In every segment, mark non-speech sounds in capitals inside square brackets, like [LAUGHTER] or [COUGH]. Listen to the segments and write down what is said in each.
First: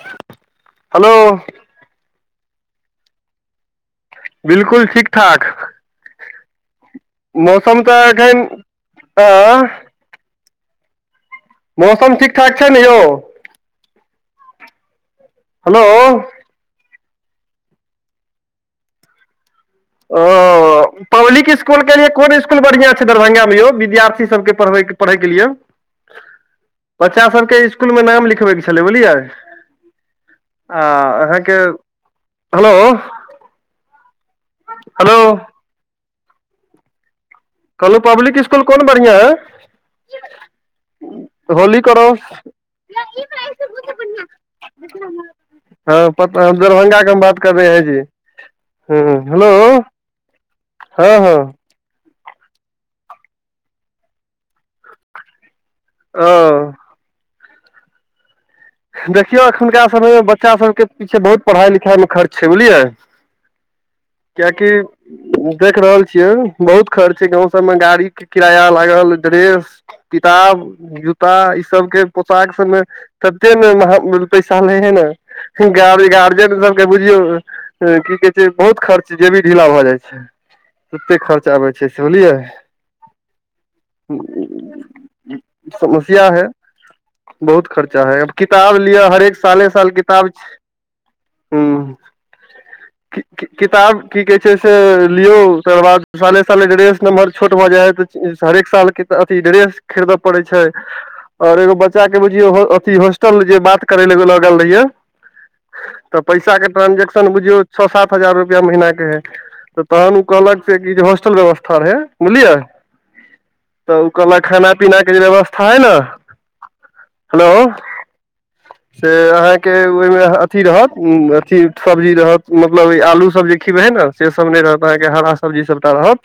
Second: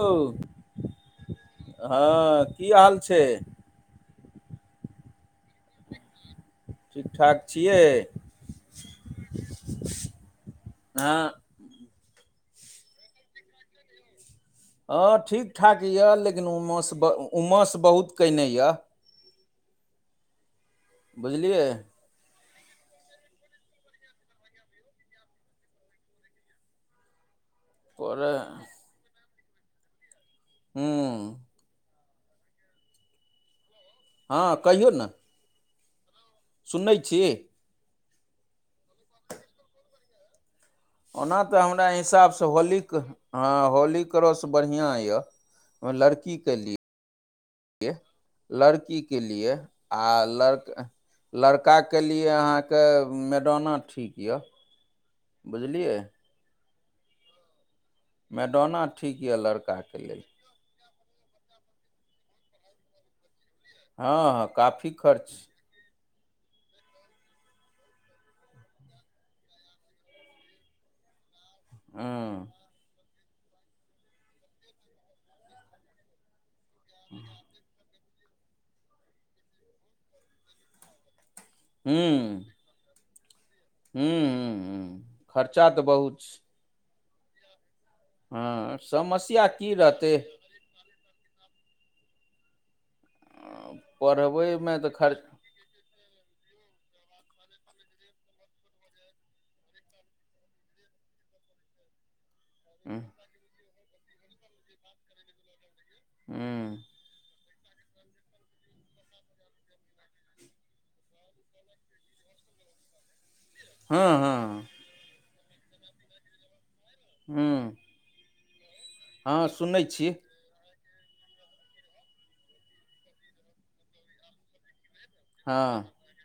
hello hello हँ की हाल छै बिलकुल ठीक ठाक ठीक ठाक छियै मौसम तऽ एखन आ हँ मौसम ठीकठाक छै ने यौ हँ ठीक ठाक हेलो यए लेकिन उमस उमस बहुत कयने यए ओ पब्लिक बुझलियै स्कुल के लि कोन बढ़ियां छै दरभंगा मे यौ विद्यार्थी सबके पढ़बै पढ़ै के लिए बच्चा सबके स्कूल मे पर नाम लिखबैके छलै बुझलियै आ हूँ अहाँके हेलो हँ कहियौ ने हेलो सुनैत छी कहलहुँ पब्लिक स्कूल कोन बढ़िआं है ओना तऽ होली हमरा क्रॉस हिसाबसँ होलीक हँ होली क रस बढ़िआँ यए लड़की हम दरभंगा के बात कर रहे है लड़की के लिए लड़का हँ हँ पक्काके लिए अहाँके मैदाना ठीक यऽ बुझलियै ह मैडोना ठीक यऽ देखियौ एखुनका लड़काके समयमे लेल बच्चा सभके पीछे बहुत पढ़ाई-लिखाई लिखाइमे खर्च छै बुझलियै हँ हँ क्य काफी खर्च क देख रहल छियै बहुत खर्च गाँंव सब में गाड़ी के किराया लागल ड्रेस किताब जूता ई सबके हँ पोशाक सबमे कते ने पैसा ले हे ने गार्जियन सबके बुझियौ की कहै छै बहुत खर्च जे भी ढीला भऽ जाइ छै ओतेक खर्चा आबै छै सेझलियै हूँ हूँ हूँ खर्चा तऽ बहुत समस्या छै है बहुत खर्चा है अब हँ किताब लिअ हरेक समस्या साले की साल रहतै किताब छै ह किताब की कहै छै से पढ़बैमे तऽ खर्च लियौ तकर बाद साले साले ड्रेस नम्हर छोट भऽ जाय है त हरेक साल के अथी ड्रेस खरीदय पड़ैत छै और एगो बच्चा के बुझियऔ अथी हूँ होॉस्टल जे बात करे ले एगो लगल रहिये तऽ पैसा के हूँ ट्रांजेक्शन बुझियौ छओ सात हजार रुपआ महीनाक के है तऽ तहन ओ कहलक से कि जे हॉस्टल व्यवस्था रहै बुझलियै तऽ ओ हँ हँ कहलखीनखाना पीनाके जे व्यवस्था हइ ने हेलो हँ से अहाँके सुनै छी ओहिमे अथी रहत अथी सब्जी रहत मतलब आलू सब जे खिब है ने से सब नहि रहत अहाँके हरा सब्जी हँ सबटा रहत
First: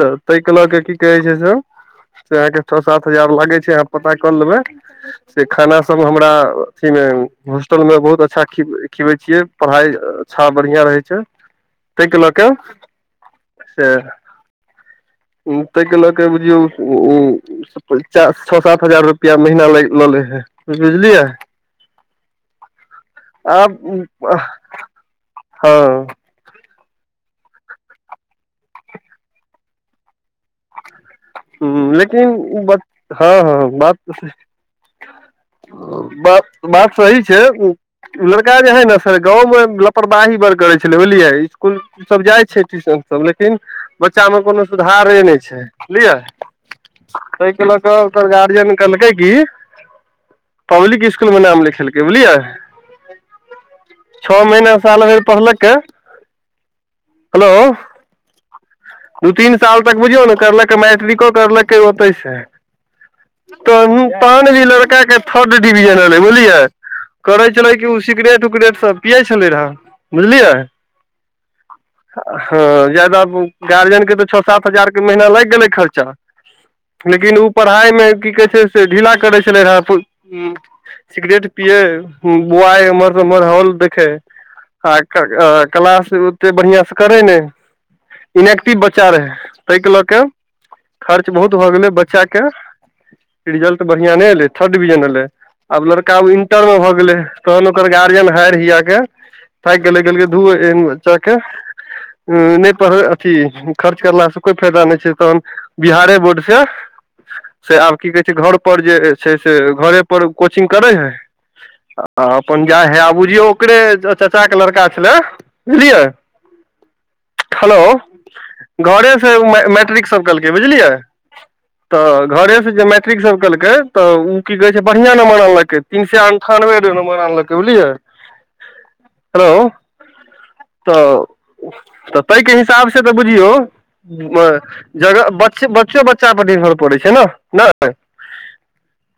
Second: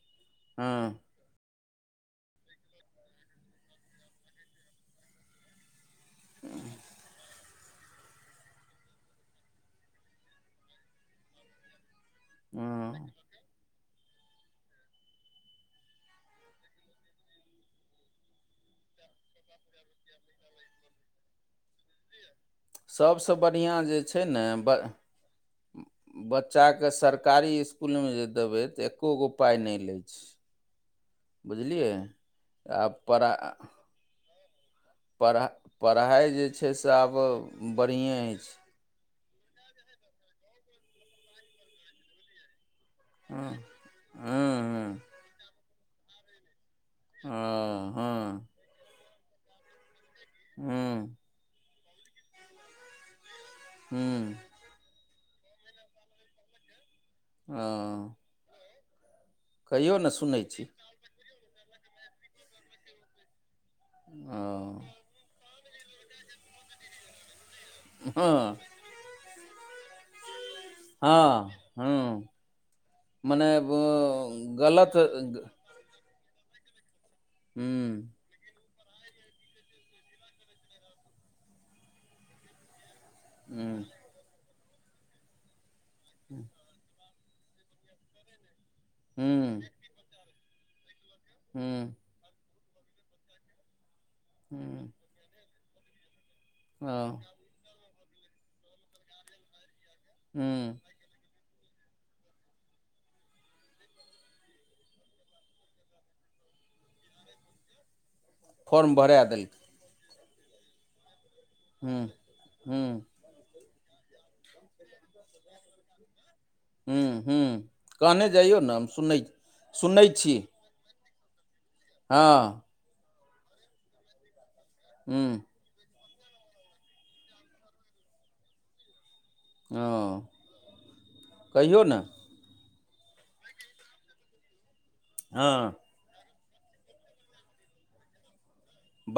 तऽ ताहि के लऽ क की हँ कहै छै से से अहाँ के छओ सात हजार लागे छै अह पता क लेबे से खाना सब हमरा अथी मे होस्टल में बहुत अच्छा ख खिबे छियै पढ़ाई अच्छा बढ़िया रहे छै ताहि के लऽ क हँ से ताहिके लऽ कऽ बुझियौ ओ छह सात हजार रुपया महीना ल लऽ ले हे बुझलियै सभसँ आब बढ़िआँ जे छै ने हँ बच्चाके सरकारी स्कूलमे जे देबै तऽ एकको गो पाइ नहि लै छै ह बुझलियै लेकिन ब आ हँ परा हँ बात तऽ सहि छै पढ़ा पढ़ाइ जे छै से बात आब सही छै बढ़िएँ अछि लड़का जे है गाँवमे लापरवाही बड़ करै छलै बुझलियै स्कूल सब जाइ छै ट्यूशन सब हँ लेकिन बच्चा मे कोनो हँ सुधारे नहि छै बुझलियै हँ ताहि के लऽ क हँ गार्जियन लकैकी पब्लिक हँ इसकुल मे नाम लिखेलकै बुझलिय छह हँ महीना साल भेर पड़लके हँ दू तीन साल तक कहियो बुझियौ ने सुनै छी करलकै मैट्रिको करलकै ओतैसँ तऽ तहन भी हँ लड़का के थर्ड डिविजन एलै बुझलियै करै छी छल क ओ सिगरेट हँ उगरेट सब पियै छलै रहे बुझलियै हँ हँ हँ ज्यादा मने गार्जियन के तऽ छओ सात हजार गलत के महीना हूँ लागि गेलै खर्चा लेकिन ओ पढ़ाइ हूँ मे की कहै छै ढीला करे छले हे सिगरेट पियए बुयात मोल हूँ देखे आ क्लास ओते बढ़िया से करे ने इनेक्टिव बच्चा रहे हूँ ताहि के लऽ के खर्च बहुत भए गेले हूँ बच्चा के रिजल्ट बढ़िआ नहि एलै थर्ड डिविजन एलै आब लड़का र मे भऽ गेले हँ तहन ओकर गार्जियन हारि हिया के साइक गेलै ध हूँ बच्चाके नहि पढ़ ठी खर्च करलासँ कोइ फायदा नहि छै तहन बिहारे बोर्ड से से आब की कहै छै घर पर फॉर्म जे भरा छै से देलखिन घरे पर कोचिंग करे हय हूँ आ अपन जा हे हूँ आ बुझियौ ओकरे चाचा के लड़का छले बुझलियै हूँ हूँ कहने जइयौ ने हम सुनै घरेसँ ओ मै सुनै मैट्रिकसभ छी कलकै बुझलियै तऽ हँ घरेसँ जे मैट्रिक सब केलकै तऽ ओ की कहै छै बढ़िआँ हूँ मंबर अंलकै तीन से अन्ठानबे नंबर आनलकै बुझलियै हेलो हँ तऽ कहियौ ने त ताहि के हिसाब से तऽ बुझियौ जग हँ बच्चो ब ापट भर पड़ै छै ने नहि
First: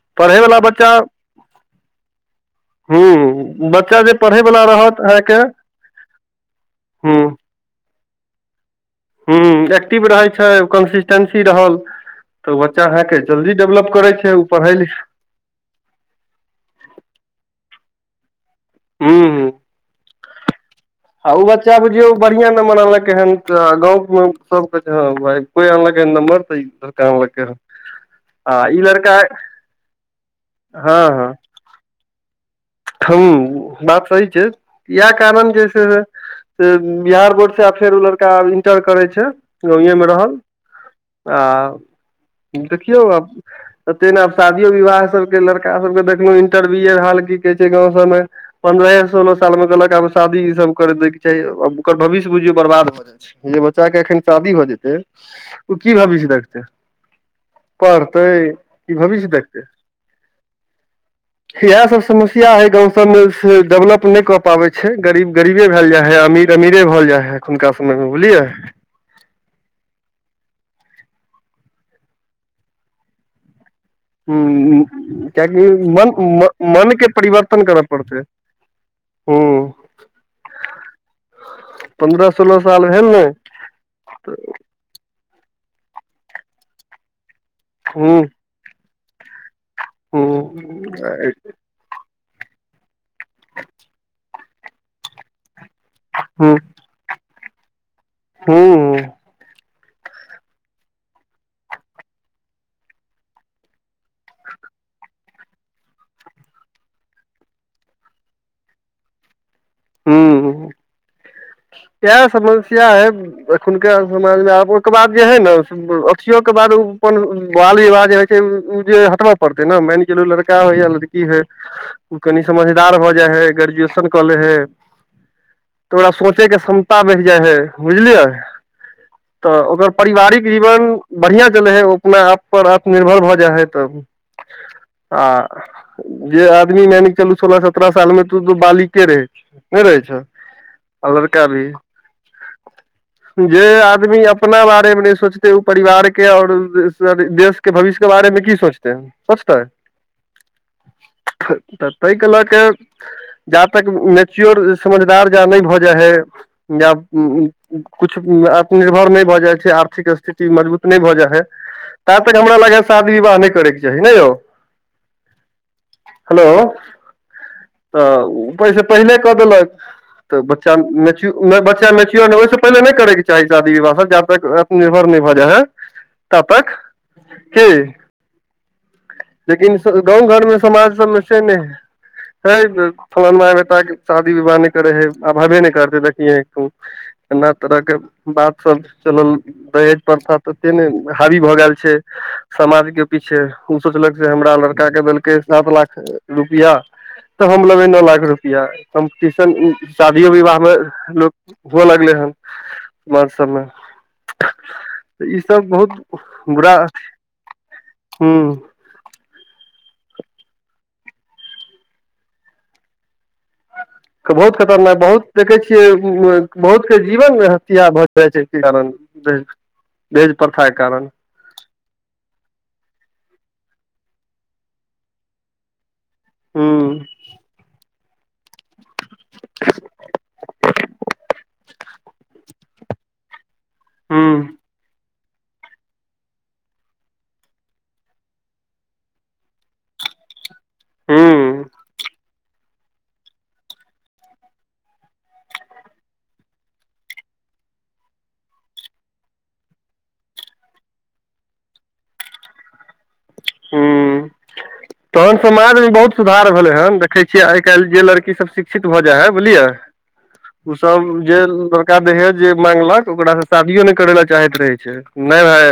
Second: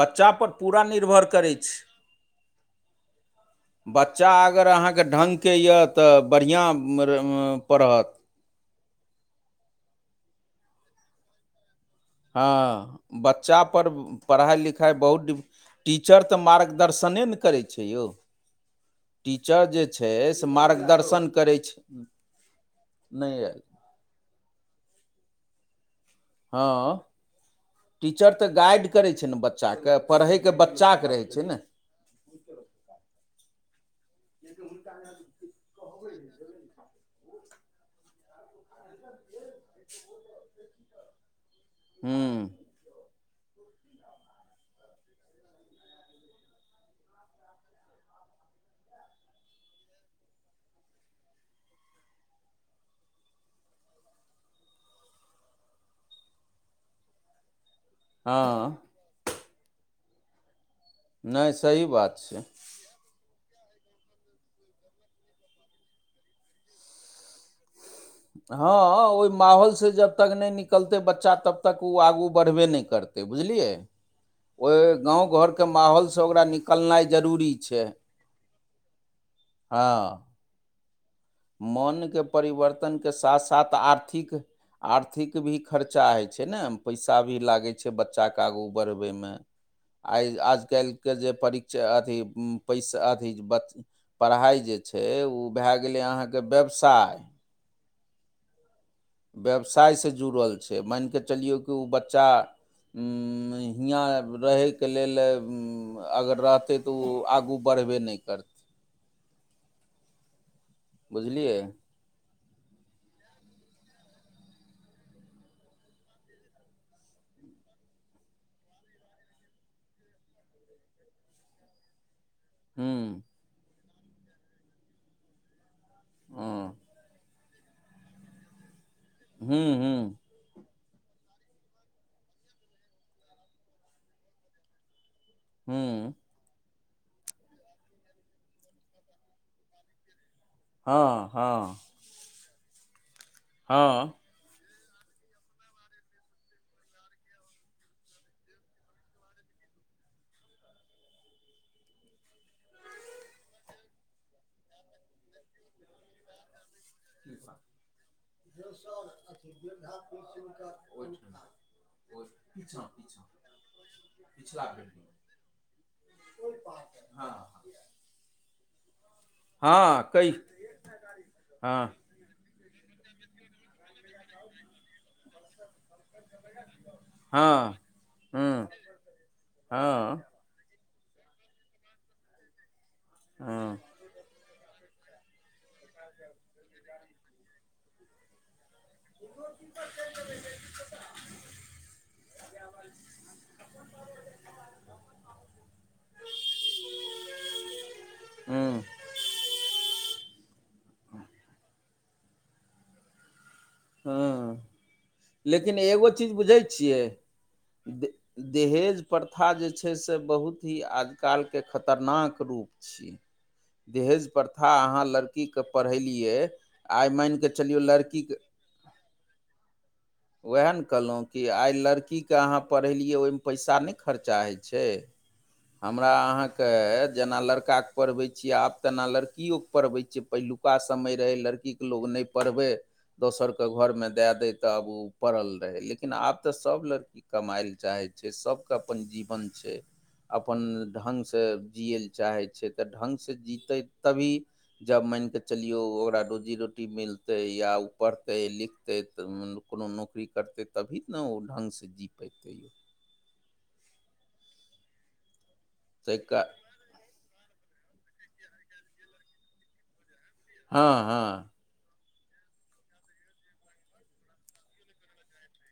बच्चापर पूरा निर्भर करै छै हूँ जे बच्चा पढ़यवला अगर रहत अहाँके ढंगके यए तऽ बढ़िआँ हूँ पढ़त ह्म एक्टिव रहै छै कन्सिस्टेंसी रहल तऽ बच्चा हँ अहाँके जल्दी बच्चापर डेवलप करै छै ओ पढ़ाई पढ़ै लिखाई लिख बहुत डिफ टीचर तऽ मार्गदर्शन ने करै छै यौ हूँ हूँ टीचर जे छै मार्गदर्श आ ओ बच्चा बुझियौ बढ़िआँ नंबर अंलकै हन नहि आयल तऽ गाँवमे सब कह ह कोइ आनलकै नम्बर तऽ हँ आनलकै ह [UNINTELLIGIBLE] टीचर तऽ गाइड करै छै ने बच्चाके पढ़ैके बच्चाके रहै छै ने ह बाप सी छै इएह कारण जे बिहार बोर्ड से फेर लड़ा करै छै गामे रहल आ हूँ देखियौ आब त ते ने आब शादियो विवाह सबके लड़का सबके देखलहु इंटरव्यू रहल कहै छै गाँव सममे पन्द्रह सोलह साल मे कहलक आब शादी ई सब करे दय के चाही ओकर भविष्य बुझियौ बर्बाद भऽ जाय छै जे बच्चाके एखन शादी भऽ जेतै ओ की भविष्य देखतै पढ़तै हँ क भविष्य देखतै नहि सही इएह सब बात समस्या छै गाँं सब मे डेवलप नहि क पाबे छै गरीब गरीबे भ भेल जाय है अमीर अमीरे भल जाय है खननका हँ हँ ओहि माहौल से जबतक नहि निकलतै बच्चा तबतक ओ आगू बढ़बे नहि करतै बुझलियै हूँ ओहि गाँव कियाकि घरके मन माहौलसँ ओकरा मन निकलनाइ के जरूरी परिवर्तन छै करऽ पड़तै हूँ हँ मनके पन्द्रह सोलह साल भेल परिवर्तनके ने साथ साथ आर्थिक आर्थिक भी खर्चा होइ छै ने पैसा भी लागै छै हूँ बच्चाके आगू पढ़बे मे आ इएह आज काल के जे प पढ़ाई जे छै उ भै गेलय यै के व्यवसाय हूं व्यवसायसँ जुड़ल छै मानि कऽ चलियौ कि ओ बच्चा हियाँ रहैके लेल अगर रहतै तऽ ओ आगू बढ़बे नहि करतै हूँ बुझलियै इ है समस्या है एखुनका समाज मे आब ओहिके बाद जे है ने अथियो के बाद ओ अपन बाल विवाह हइ छै ओ जे हटबऽ पड़ते ने मान चलो लड़का होय या लड़की होय [INAUDIBLE] ओ कनि समझदार भऽ हूँ जाइ हय ग्रेजुएशन कऽ ले हय तऽ ओकरा सोचेके हँ क्षमता बढ़ जाइ हय बुझलियै तऽ हूँ ओकर हूँ पारिवारिक जीवन बढ़िआँ चलै हय अपना आप पर आत्मनिर्भर भऽ जाइ हइ तब आ हूँ जे आदमी मान के चलू सोलह सत्रह साल मे तो बालिके रहे छ नहि रहै छ हँ हँ जे हँ आदमी अप अपना बारे मे न सोचते उ परिवार के और देश के भविष्य के बारे में की सोचते है कसर तऽ ताहिके लऽ क जा तक चोर समझदार ज नहि भऽ जाइ है यब उ कछु आत्मनिर्भर नहि भऽ जाइ छै आर्थिक स्थिति मजबूत नहि भऽ जाइ हइ ता तक हमरा लागैया शादी विवाह नहि करैके चाही ने यौ छी हेलो हँ तऽ ओ पैसे पहिले कऽ देलक हँ कहि तऽ बच्चा बच्चा हँ मेच्योर ह ओहिसँ पहिले नहि करयके चाही शादी विवाह जाब तक निर्भर नहि भऽ जाय ह तब तक हँ की हँ लेकिन हँ गाँंव घर मे समाज सबमे से नहि है फा बढ़ हँ शादी विबाह करे है अभावे नहि करते देखिये एना तरह के बात सब चलल दहेज प्रथा तते ने हावी भऽ गेल छै समाज के पीछे ओ सोचलक से हमरा लड़का के देलकै सात लाख रुपआ तऽ हम लेबै नओ लाख रुपआ हँ कम्पटिशन शादियो विवाह मे लोक ओहो लगले ह सम सममे हँ लेकिन बहुत एगो चीज बुझै बुरा छियै द हूँ दहेज प्रथा जे छै से बहुत ही आजकलके खतरनाक रूप छियै दहेज बहुत प्रथा खतरनाक अहाँ बहुत देखै लड़कीकेँ छियै पढ़ेलियै बहुतके आइ मानि जीवन कऽ चलियौ हत्या भऽ लड़कीके [UNINTELLIGIBLE] उएह प्रथाके ने कारण कहलहुँ कि आइ लड़कीकेँ अहाँ पढ़ेलियै ओहिमे पैसा नहि खर्चा होइ छै हमरा अहाँके हूँ जेना लड़का पढ़बै छियै आब तेना लड़किोकेँ पढ़बै छियै पहिलुका समय रहै लड़कीके लोक नहि पढ़बै दोसरकेँ घरमे हूँ दए दै तऽ आब ओ पड़ल रहै लेकिन आब तऽ सभ लड़की कमाय लए चाहै छै सबके अपन जीवन छै अपन ढंसँ हूँ जिययै लए चाहै छै तऽ ढङ्गसँ जीतै तभी जब मनि कऽ चलियौ ओकरा रोजी रोटी मिलतै या ओ पढ़तै लिखतै तऽ कोनो नौकरी करतै तभी ने ओ ढङ्गसँ जी पएतै यौ ह तहन समाज मे बहुत ताहिके सुधार भेलै हन देख देखै छियै आइ काल्हि जे लड़की सब शिक्षित भऽ जाइ है बुझलिये ओ हँ सब जे हँ देहज जे मांगलक ओकरा से शादियो नहि करे लए चाहैत रहे छै नहि भाय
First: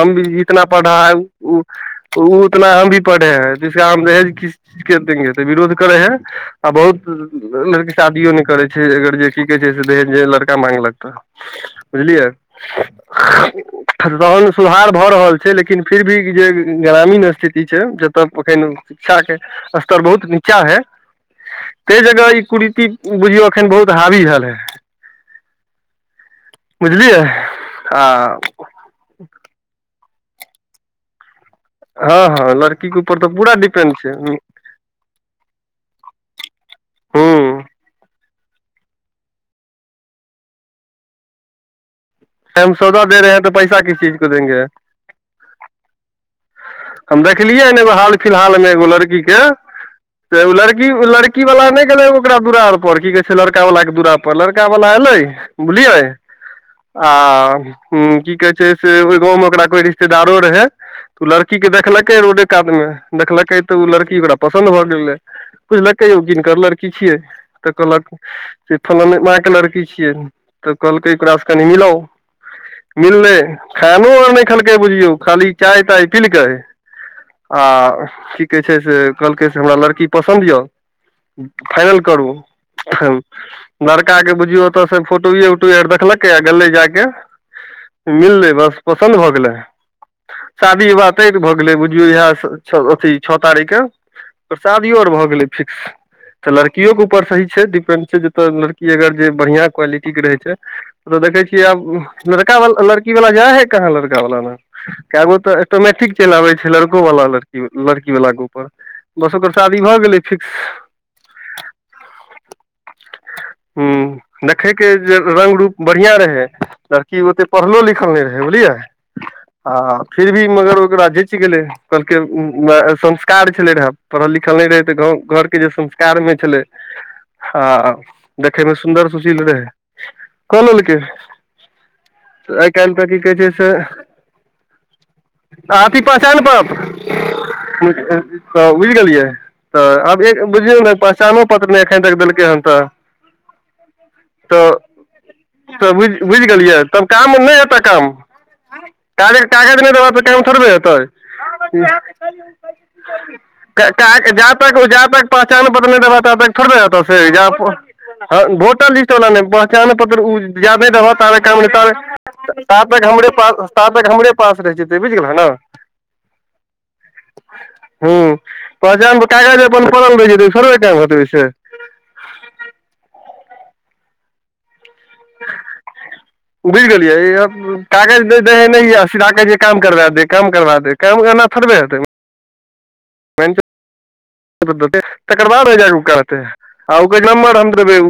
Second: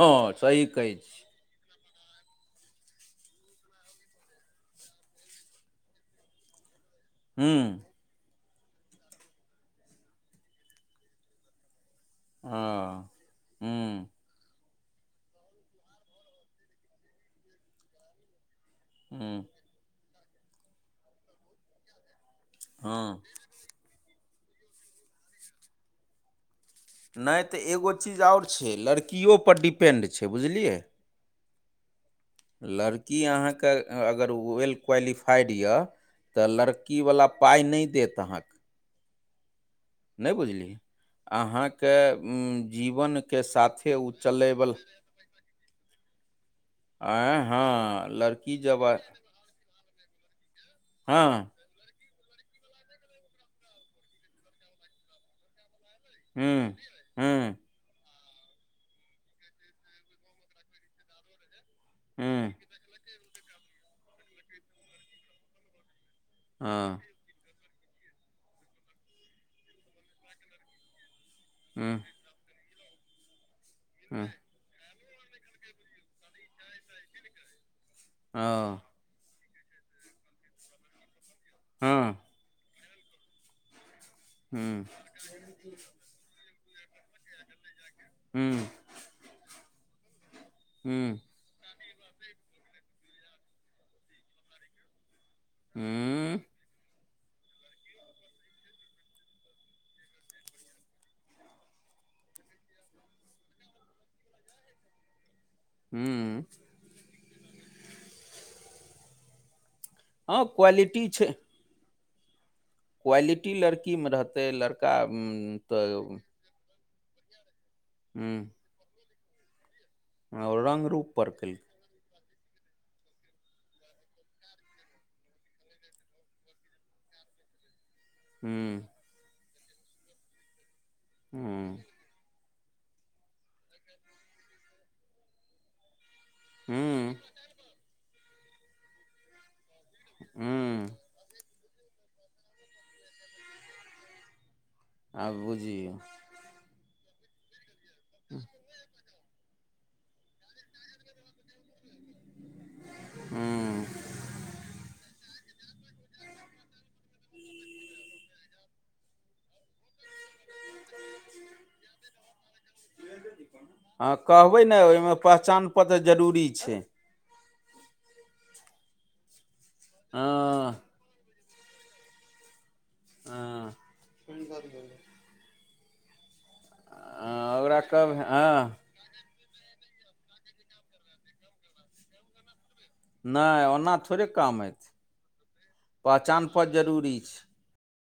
हम भी सही जितना कहै पढ़ा है छी ओ ओ उतना हम भी पढ़े हैं जिसका हम दहेज किस चीज के देंगे तऽ विरोध करे हैं ह हूँ बहुत शादियो नहि करै छै अगर जे की कहै छैे जे लड़का माग लक तऽ बुझलियै हँ हूँ तहन सुधार भऽ रहल छै लेकिन फिर भी जे ग्रामीण स्थिति छै जतय एखन शिक्षा के हूँ स्तर बहुत नि चा है ताहि जगह ई कुरीति हँ बुझियौ अखन बहुत हावी भेल हइ बुझलियै नहि तऽ एगो चीज आ आओर छै लड़कियो पर डिपेन्ड छै बुझलियै हँ हँ लड़कीे ऊपर तऽ पूरा डिपेंड छै कुवायली फाइड ये त लड़की वाला पाइ हूँ नहि देत आँहा के नहि बुझली अहाँके हम सौदा दे रहे हैं जीवनके तो पैसा साथे किस ओ चीज को देंगे चलयवला हम आँय देखलियैन एगो हँ हाल लड़की फिलहालमे जब एगो आ- लड़की‌ के से ओ लड़की लड़की हँ वाला नहि ओकरा दुराअर पर पर की कहै छै लड़का वाला के दुरा पर लड़का वाला एलै बुझलियै हूँ आ हूँ ह की कहे छै से ओहि गाँव में ओकरा कोई रिश्तेदारो रहै तऽ ओ लड़की देखलकै रोडे हूँ कातमे देखलकै तऽ ओ लड़की ओकरा पसन्द भऽ गेलै बुझलकै यौ किनकर लड़की हँ छियै तऽ कहलक से फलान मा के लड़की छियै तऽ कहलकै ओकरासे कनि मिलो हूँ मिलले खानो आर नहि देखलकै बुझियौ खाली चाय ताय पीलकै आ की कहै छै हँ से कहलकै से हमरा लड़की पसन्द यऽ फाइनल हँ करू लड़का के बुझियौ हूँ ओतऽ से फोटोए उटो आर देखलकै आ गले जाइे हूँ मिललै बस पसन्द भऽ गेलै शादी विवाह हूँ तय भऽ गेलै बुझियौ इह अथी छओ तारीख के शादियै आर भए गेले [UNINTELLIGIBLE] फिक्स हूँ तऽ लड़कीयोके ऊपर सही छै डिपेंड छै जतय लड़की अगर जे बढ़िया क्वालिटी के रहै छै तऽ देखै छियै आब लड़का वाल लड़की वाला जाय है कहाँ लड़का वाला लग केगो तऽ तऽ मैट्रिक चलि हूँ आबै छै लड़को वाला लड़की लड़की वलाके ऊपर बस ओकर शादी भऽ गेलै हँ फिक्स क्वालिटी छै क्वालिटी हु लड़की मे रहतै देखैके लड़का जे रंग रूप तऽ बढिआँ रहै कि ओते पढ़लो लिखल नहि रहै हूँ बुझलियै आ फिर भी मगर रंग ओकरा रूप पर ज‌एच गेलै केलकै कहलकै संस्कार छलै रहे पढ़ल लिखल नहि रहै तऽ गाँव घरके जे संस्कार मे छलै हँ देखेमे हूँ सुन्दर सुशील रहैए कलेलकै हूँ आइ काल्हि तऽ की कहै छै से अथी पहचान हूँ पत्र तऽ बुझि गेलियै त आभी एक बुझिय हूँ प शामो पत्र नहि एखन तक देलकै हन तऽ तऽ आब बुझिइ तऽ बुझि बुझि गेलियै तब काम नहि हेतै कम [INAUDIBLE] गाड़ि के कागज नहि देबऽ तऽ काम थोड़े होेतै हूँ जा तक जा तक प [UNINTELLIGIBLE] जा तक पहचान पत्र नहि द देबा ता तक थोड़बे है-तो काज हँ वोटर लिस्ट वला ने पहचान पत्र उ जा नाहि देबहौ ता तक हमरे प ता तक हँ हमरे पास कहबै रहै ने छै ओहिमे पहचान पत्र जरूरी छै हूँ पहचान कागज अपन फम भे जेतै ओ हँ थोड़बे टाइम हेतै ओहिसँ ह [UNINTELLIGIBLE] उ बुझि गेलियै ओकरा कहबै कागज दे त‌इ हँ नहिये आ सिधा काम करबा देब कम करबा देब काम ऐना थड़बे हेतै उ त [UNINTELLIGIBLE] तकर बाद कहते आर पहचान [UNINTELLIGIBLE] पत्र जरूरी देब छै [UNINTELLIGIBLE]